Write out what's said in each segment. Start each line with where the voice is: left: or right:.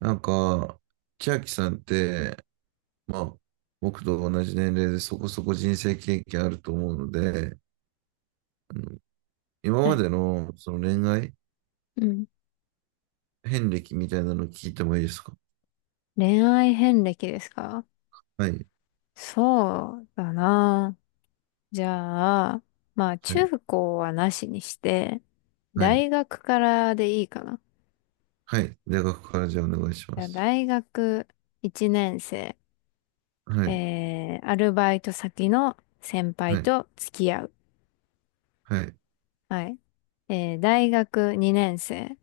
right: なんか、千秋さんって、まあ、僕と同じ年齢でそこそこ人生経験あると思うので、あの今
left: は
right: ま
left: い。
right: でのその恋愛
left: うん。
right: 遍歴みたいなの聞いてもいいですか？
left: 恋愛遍歴ですか？
right: はい、
left: そうだな。じゃあ、まあ
right: はい、
left: 中高はなしにして、
right: はい、
left: 大学からでいいかな。
right: はい。大学からじゃあお願いしま
left: じゃあ
right: す。
left: 大学1年生、
right: はい、
left: アルバイト先の先
right: は
left: 輩
right: い、
left: と付き合う。
right: はい、
left: はい。大学2年生、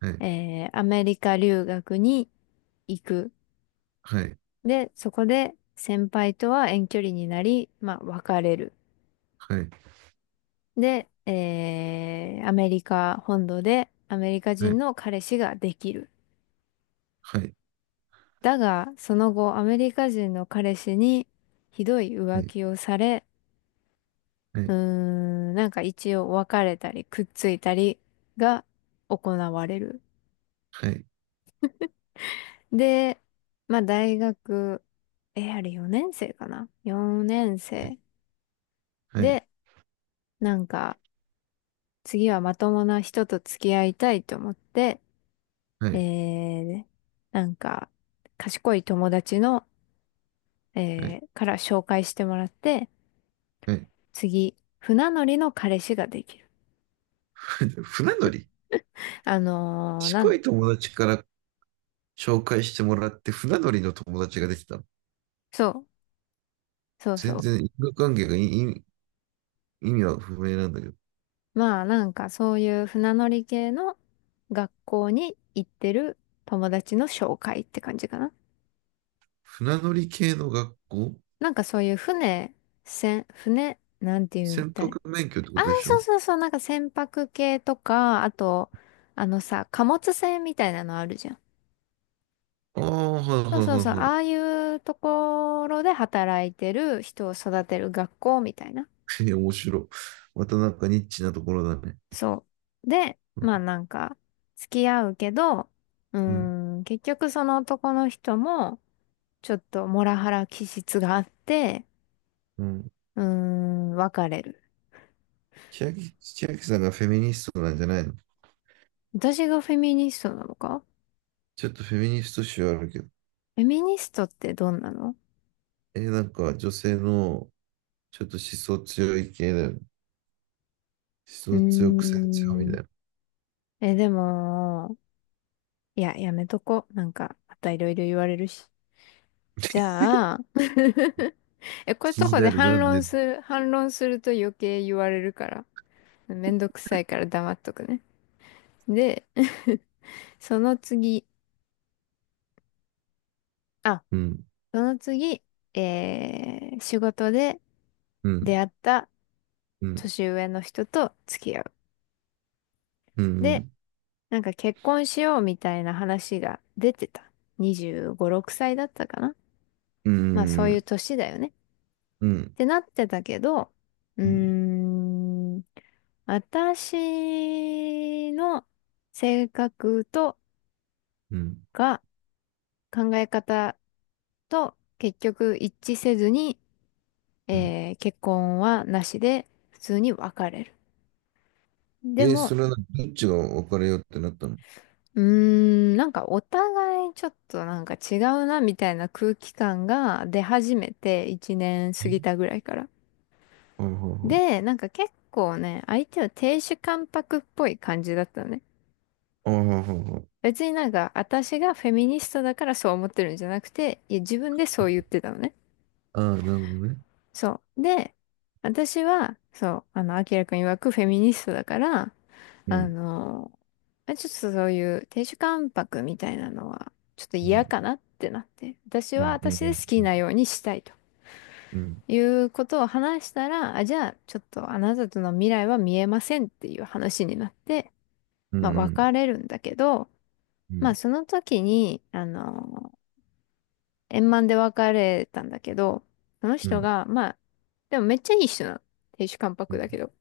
right: はい、
left: アメリカ留学に行く。
right: はい、
left: で、そこで先輩とは遠距離になり、まあ別れる。
right: はい、
left: で、アメリカ本土でアメリカ
right: は
left: 人
right: い、
left: の彼氏ができる。
right: はい、
left: だが、その後、アメリカ人の彼氏にひどい浮気をされ、
right: はい、はい、
left: なんか一応別れたり、くっついたりが行われる。
right: はい、
left: で、まあ大学、あれ4年生かな？ 4 年生。
right: はい、はい、
left: で、なんか、次はまともな人と付き合いたいと思って、
right: は
left: え
right: い、
left: ー、なんか、賢い友達の、
right: はい。
left: から紹介してもらって、
right: はい。
left: 次、船乗りの彼氏ができる。
right: 船乗り。
left: あのーな
right: 賢
left: ん、
right: い友達から紹介してもらって船乗りの友達ができたの？
left: そう、そう
right: 全
left: そ
right: 然因果関係がいい意味は不明なんだけど。
left: う。まあ、なんかそういう船乗り系の学校に行ってる友達の紹介って感じかな。
right: 船乗り系の学校。
left: なんかそういう船、なんて言うん
right: 船
left: だ
right: 舶
left: ね。
right: 免許ってこ
left: ああ、
right: とでし
left: そ
right: ょ？
left: うそうそう、なんか船舶系とか、あと、あのさ、貨物船みたいなのあるじゃん。
right: ああ、はいは
left: そうそう
right: い
left: そう、
right: はいは
left: ああいうところで働いてる人を育てる学校みたいな。
right: い。え、面白い。またなんかニッチなところだね。
left: そう。で、
right: うん、
left: まあなんか、付き合うけど、うー
right: うん。
left: 結局その男の人も、ちょっとモラハラ気質があって、
right: うん。
left: うー別れる。
right: 千秋さんがフェミニストなんじゃないの？
left: 私がフェミニストなのか？
right: ちょっとフェミニスト臭あるけど。
left: フェミニストってどんなの？
right: え、なんか女性のちょっと思想強い系だよね。
left: うー
right: 思想強く性強みたい
left: ん、
right: な。
left: でも、いや、やめとこ。なんか、またいろいろ言われるし。じゃあ、こういう
right: 気
left: と
right: に
left: こで
right: なるな、ね。
left: 反論すると余計言われるから、めんどくさいから黙っとくね。で、その次、あ、
right: うん、
left: その次、仕事で
right: うん、
left: 出会った
right: うん、
left: 年上の人と付き合う。
right: う
left: で、
right: ん、
left: なんか結婚しようみたいな話が出てた。25、6歳だったかな。
right: うん、
left: まあそ
right: う
left: ういう
right: ん、
left: 年だよね。
right: う
left: っ
right: ん、
left: てなってたけど、うー
right: うん、
left: ん、私の性格と
right: うん。
left: か考え方と結局一致せずに、
right: うん。
left: 結婚はなしで普通に別れる。で
right: そ
left: も、
right: れはどっちが別れようってなったの？
left: うーなんかお互いちょっとなんか違うなみたいな空気感が出始めて1年過ぎた
right: え
left: ぐらいから。
right: あはは。
left: で、なんか結構ね、相手は亭主関白っぽい感じだったのね。
right: あははは。
left: 別になんか、私がフェミニストだからそう思ってるんじゃなくて、いや、自分でそう言ってたのね。
right: ああ、なるほどね。
left: そう。で、私は、そう、あの、アキラくん曰くフェミニストだから、
right: う
left: あ
right: ん。
left: の、まあちょっとそういう亭主関白みたいなのは、ちょっと
right: うん。
left: 嫌かなってなって、私
right: う
left: は
right: ん。う
left: 私で
right: ん。
left: 好きなようにしたいと
right: うん。
left: いうことを話したら、あ、じゃあ、ちょっとあなたとの未来は見えませんっていう話になって、
right: う
left: まあ、
right: ん。
left: 別れるんだけど、
right: う
left: まあ、
right: ん。
left: その時に、あの円満で別れたんだけど、その
right: うん。う
left: 人
right: ん。
left: が、まあ、でもめっちゃいい人なの。亭主関
right: う
left: 白
right: ん。
left: だけど。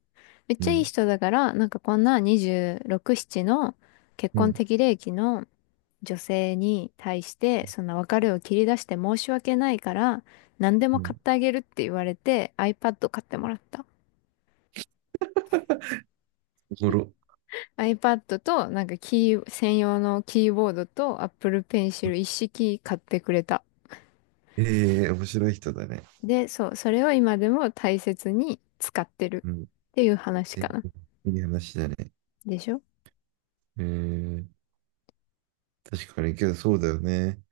left: めっちゃいい人だから、なんかこんな26、7の結
right: う
left: 婚
right: ん。
left: 適齢期の女性に対して、そんな別れを切り出して申し訳ないから、何で
right: う
left: も買
right: ん。
left: ってあげるって言われて、iPad 買ってもらった。
right: おもろ。
left: iPad と、なんか専用のキーボードと Apple Pencil 一式買ってくれた。
right: ええ、面白い人だね。
left: で、そう、それを今でも大切に使ってる
right: うん。
left: っていう話
right: え、
left: かな。
right: いい話だね。
left: でしょ？
right: ええ、確かに、けどそうだよね。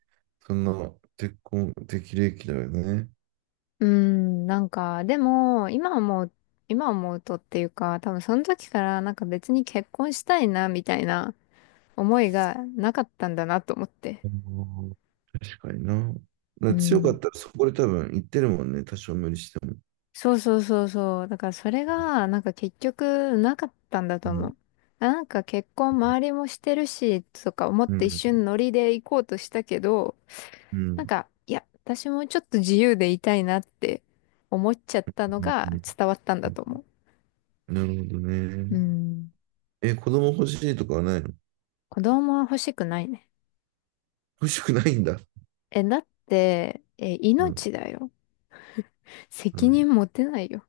right: そんな、結婚適齢期だよね。
left: うーん、なんか、でも、今思うとっていうか、多分その時からなんか別に結婚したいな、みたいな思いがなかったんだなと思って。
right: うん。確かにな。
left: う
right: な強かっ
left: ん。
right: たらそこで多分言ってるもんね。多少無理しても。
left: そうそうそうそう。だからそれが、なんか結局なかったんだ
right: う
left: と思
right: ん。
left: う。あなんか結婚周りもしてるし、とか思っ
right: う
left: て一
right: ん、
left: 瞬ノリで行こうとしたけど、
right: う
left: なん
right: ん、
left: か、いや、私もちょっと自由でいたいなって思っちゃったの
right: うん、
left: が
right: うん。
left: 伝わったん
right: う
left: だ
right: ん。
left: と思
right: なるほど
left: う。う
right: ね。
left: ん。
right: え、子供欲しいとかはないの？
left: 子供は欲しくないね。
right: 欲しくないんだ。
left: え、だって、え、
right: うん、
left: 命だよ。
right: う
left: 責
right: ん。
left: 任持てないよ。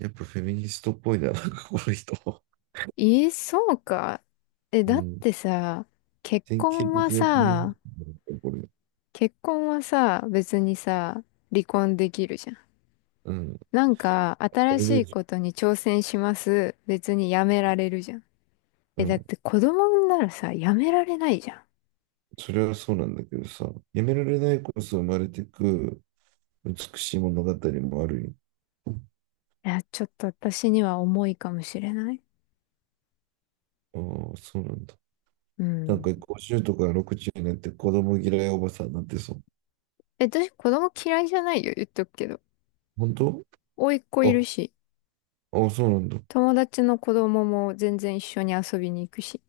right: やっぱフェミニストっぽいな、なんかこの人。
left: え、そうか。え、
right: う
left: だっ
right: ん。
left: てさ、結
right: 典型
left: 婚
right: 的
left: は
right: なフェミニ
left: さ、
right: ストなんだ、これ。
left: 結婚はさ、別にさ、離婚できるじゃん。
right: うん。
left: なんか、
right: あ
left: 新し
right: れ
left: い
right: で、
left: ことに挑戦します。別にやめられるじゃん。
right: う
left: え、だっ
right: ん。
left: て子供産んだらさ、やめられないじゃん。
right: それはそうなんだけどさ、やめられないこそ生まれてく美しい物語もある
left: いや、ちょっと私には重いかもしれない。
right: よ。ああ、そうなんだ。
left: う
right: なん
left: ん。
right: か50とか60になって子供嫌いおばさんになってそう。
left: え、私子供嫌いじゃないよ、言っとくけど。
right: 本当？
left: 甥っ子いる
right: あ、
left: し、
right: あ、そうなんだ。
left: 友達の子供も全然一緒に遊びに行くし。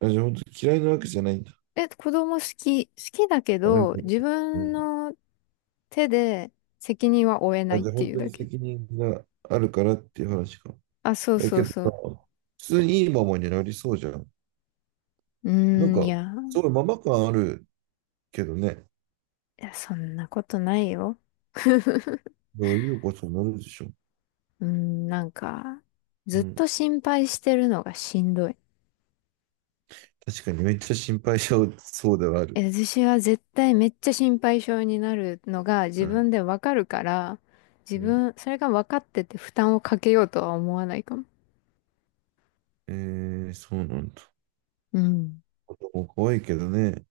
right: あ、じゃあ本当に嫌いなわけじゃないんだ。
left: え、子供好きだけ
right: あ、やっぱ。
left: ど、自
right: う
left: 分
right: ん。
left: の手で責任は負えな
right: あ、
left: いっ
right: じゃあ
left: て
right: 本
left: いう
right: 当
left: だ
right: に
left: け。
right: 責任があるからっていう話か。
left: あ、そう
right: え、
left: そ
right: け
left: う
right: ど
left: そう。
right: さ、普通にいいママになりそうじゃん。
left: う
right: なん
left: ーん、い
right: か、
left: や、
right: すごいママ感あるけどね。
left: いや、そんなことないよ。
right: どういうことになるでしょう。
left: なんか、ずっ
right: うん。
left: と心配してるのがしんどい。
right: 確かにめっちゃ心配しちゃうそうではある。
left: え、私は絶対めっちゃ心配性になるのが
right: う
left: 自分
right: ん。
left: でわかるから、自
right: う
left: 分、それが分かってて負担をかけようとは思わないかも。
right: ん、そうなんだ。
left: うん。
right: 子供可愛いけどね。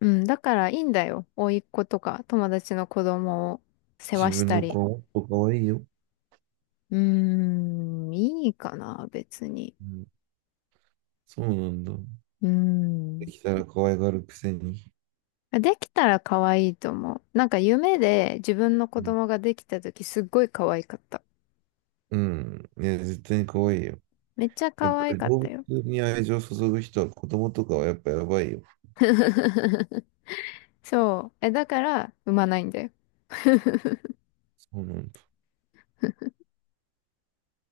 left: うん、だからいいんだよ。甥っ子とか友達の子供を世話
right: 自
left: し
right: 分
left: た
right: の
left: り。
right: 子はもっと可愛いよ。
left: うーん、いいかな、別に。
right: うん。そうなんだ。
left: うー
right: で
left: ん。
right: きたら可愛がるくせに。
left: できたら可愛いと思う。なんか夢で自分の子
right: うん。
left: 供ができた時すっごい可愛かった。
right: うん。いや、絶対に可愛いよ。
left: めっちゃ
right: やっ
left: 可
right: ぱ
left: 愛
right: り
left: かった
right: 動
left: よ。
right: 物に愛情を注ぐ人は子供とかはやっぱやばいよ。
left: そう。え、だから産まないんだよ。
right: そうなんだ。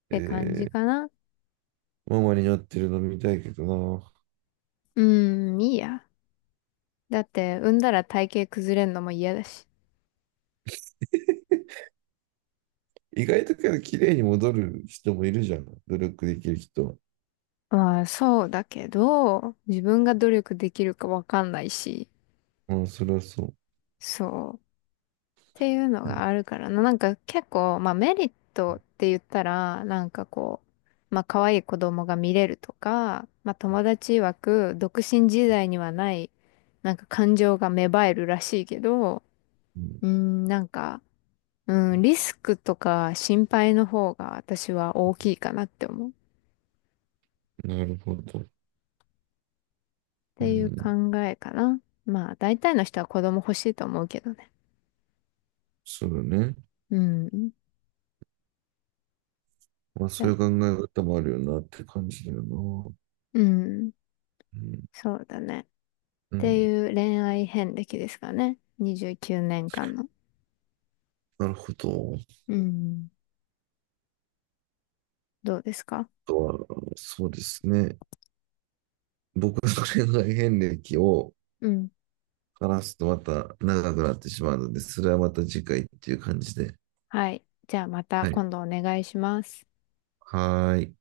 left: て感じ
right: え
left: かな。
right: ママになってるの見たいけどな。
left: うーん、いいや。だって、産んだら体型崩れんのも嫌だし。
right: 意外とけど綺麗に戻る人もいるじゃん。努力できる人は。
left: まあ、そうだけど、自分が努力できるかわかんないし、
right: まあ、それはそ
left: そう。っていうの
right: う。うん。
left: があるからな。なんか結構、まあメリットって言ったら、なんかこう、まあ可愛い子供が見れるとか、まあ友達曰く、独身時代にはない、なんか感情が芽生えるらしいけど、
right: うん。
left: なんか、うん、リスクとか心配の方が私は大きいかなって思う。っ
right: なるほど。う
left: ていう
right: ん、
left: 考えかな。まあ、大体の人は子供欲しいと思うけどね。
right: そうだね。
left: うん。い
right: まあ、そ
left: や。
right: ういう考え方もあるよなって感じだよな。
left: うん。
right: うん、
left: そうだね。っ
right: う
left: て
right: ん、
left: いう恋愛遍歴ですかね。29年間の。
right: なるほど。あ
left: うん。どうですか？
right: とは、そうですね。僕の恋愛遍歴を
left: うん。
right: 話すとまた長くなってしまうので、それはまた次回っていう感じで。
left: はい。じゃあまた
right: はい。
left: 今度お願いします。
right: はーい。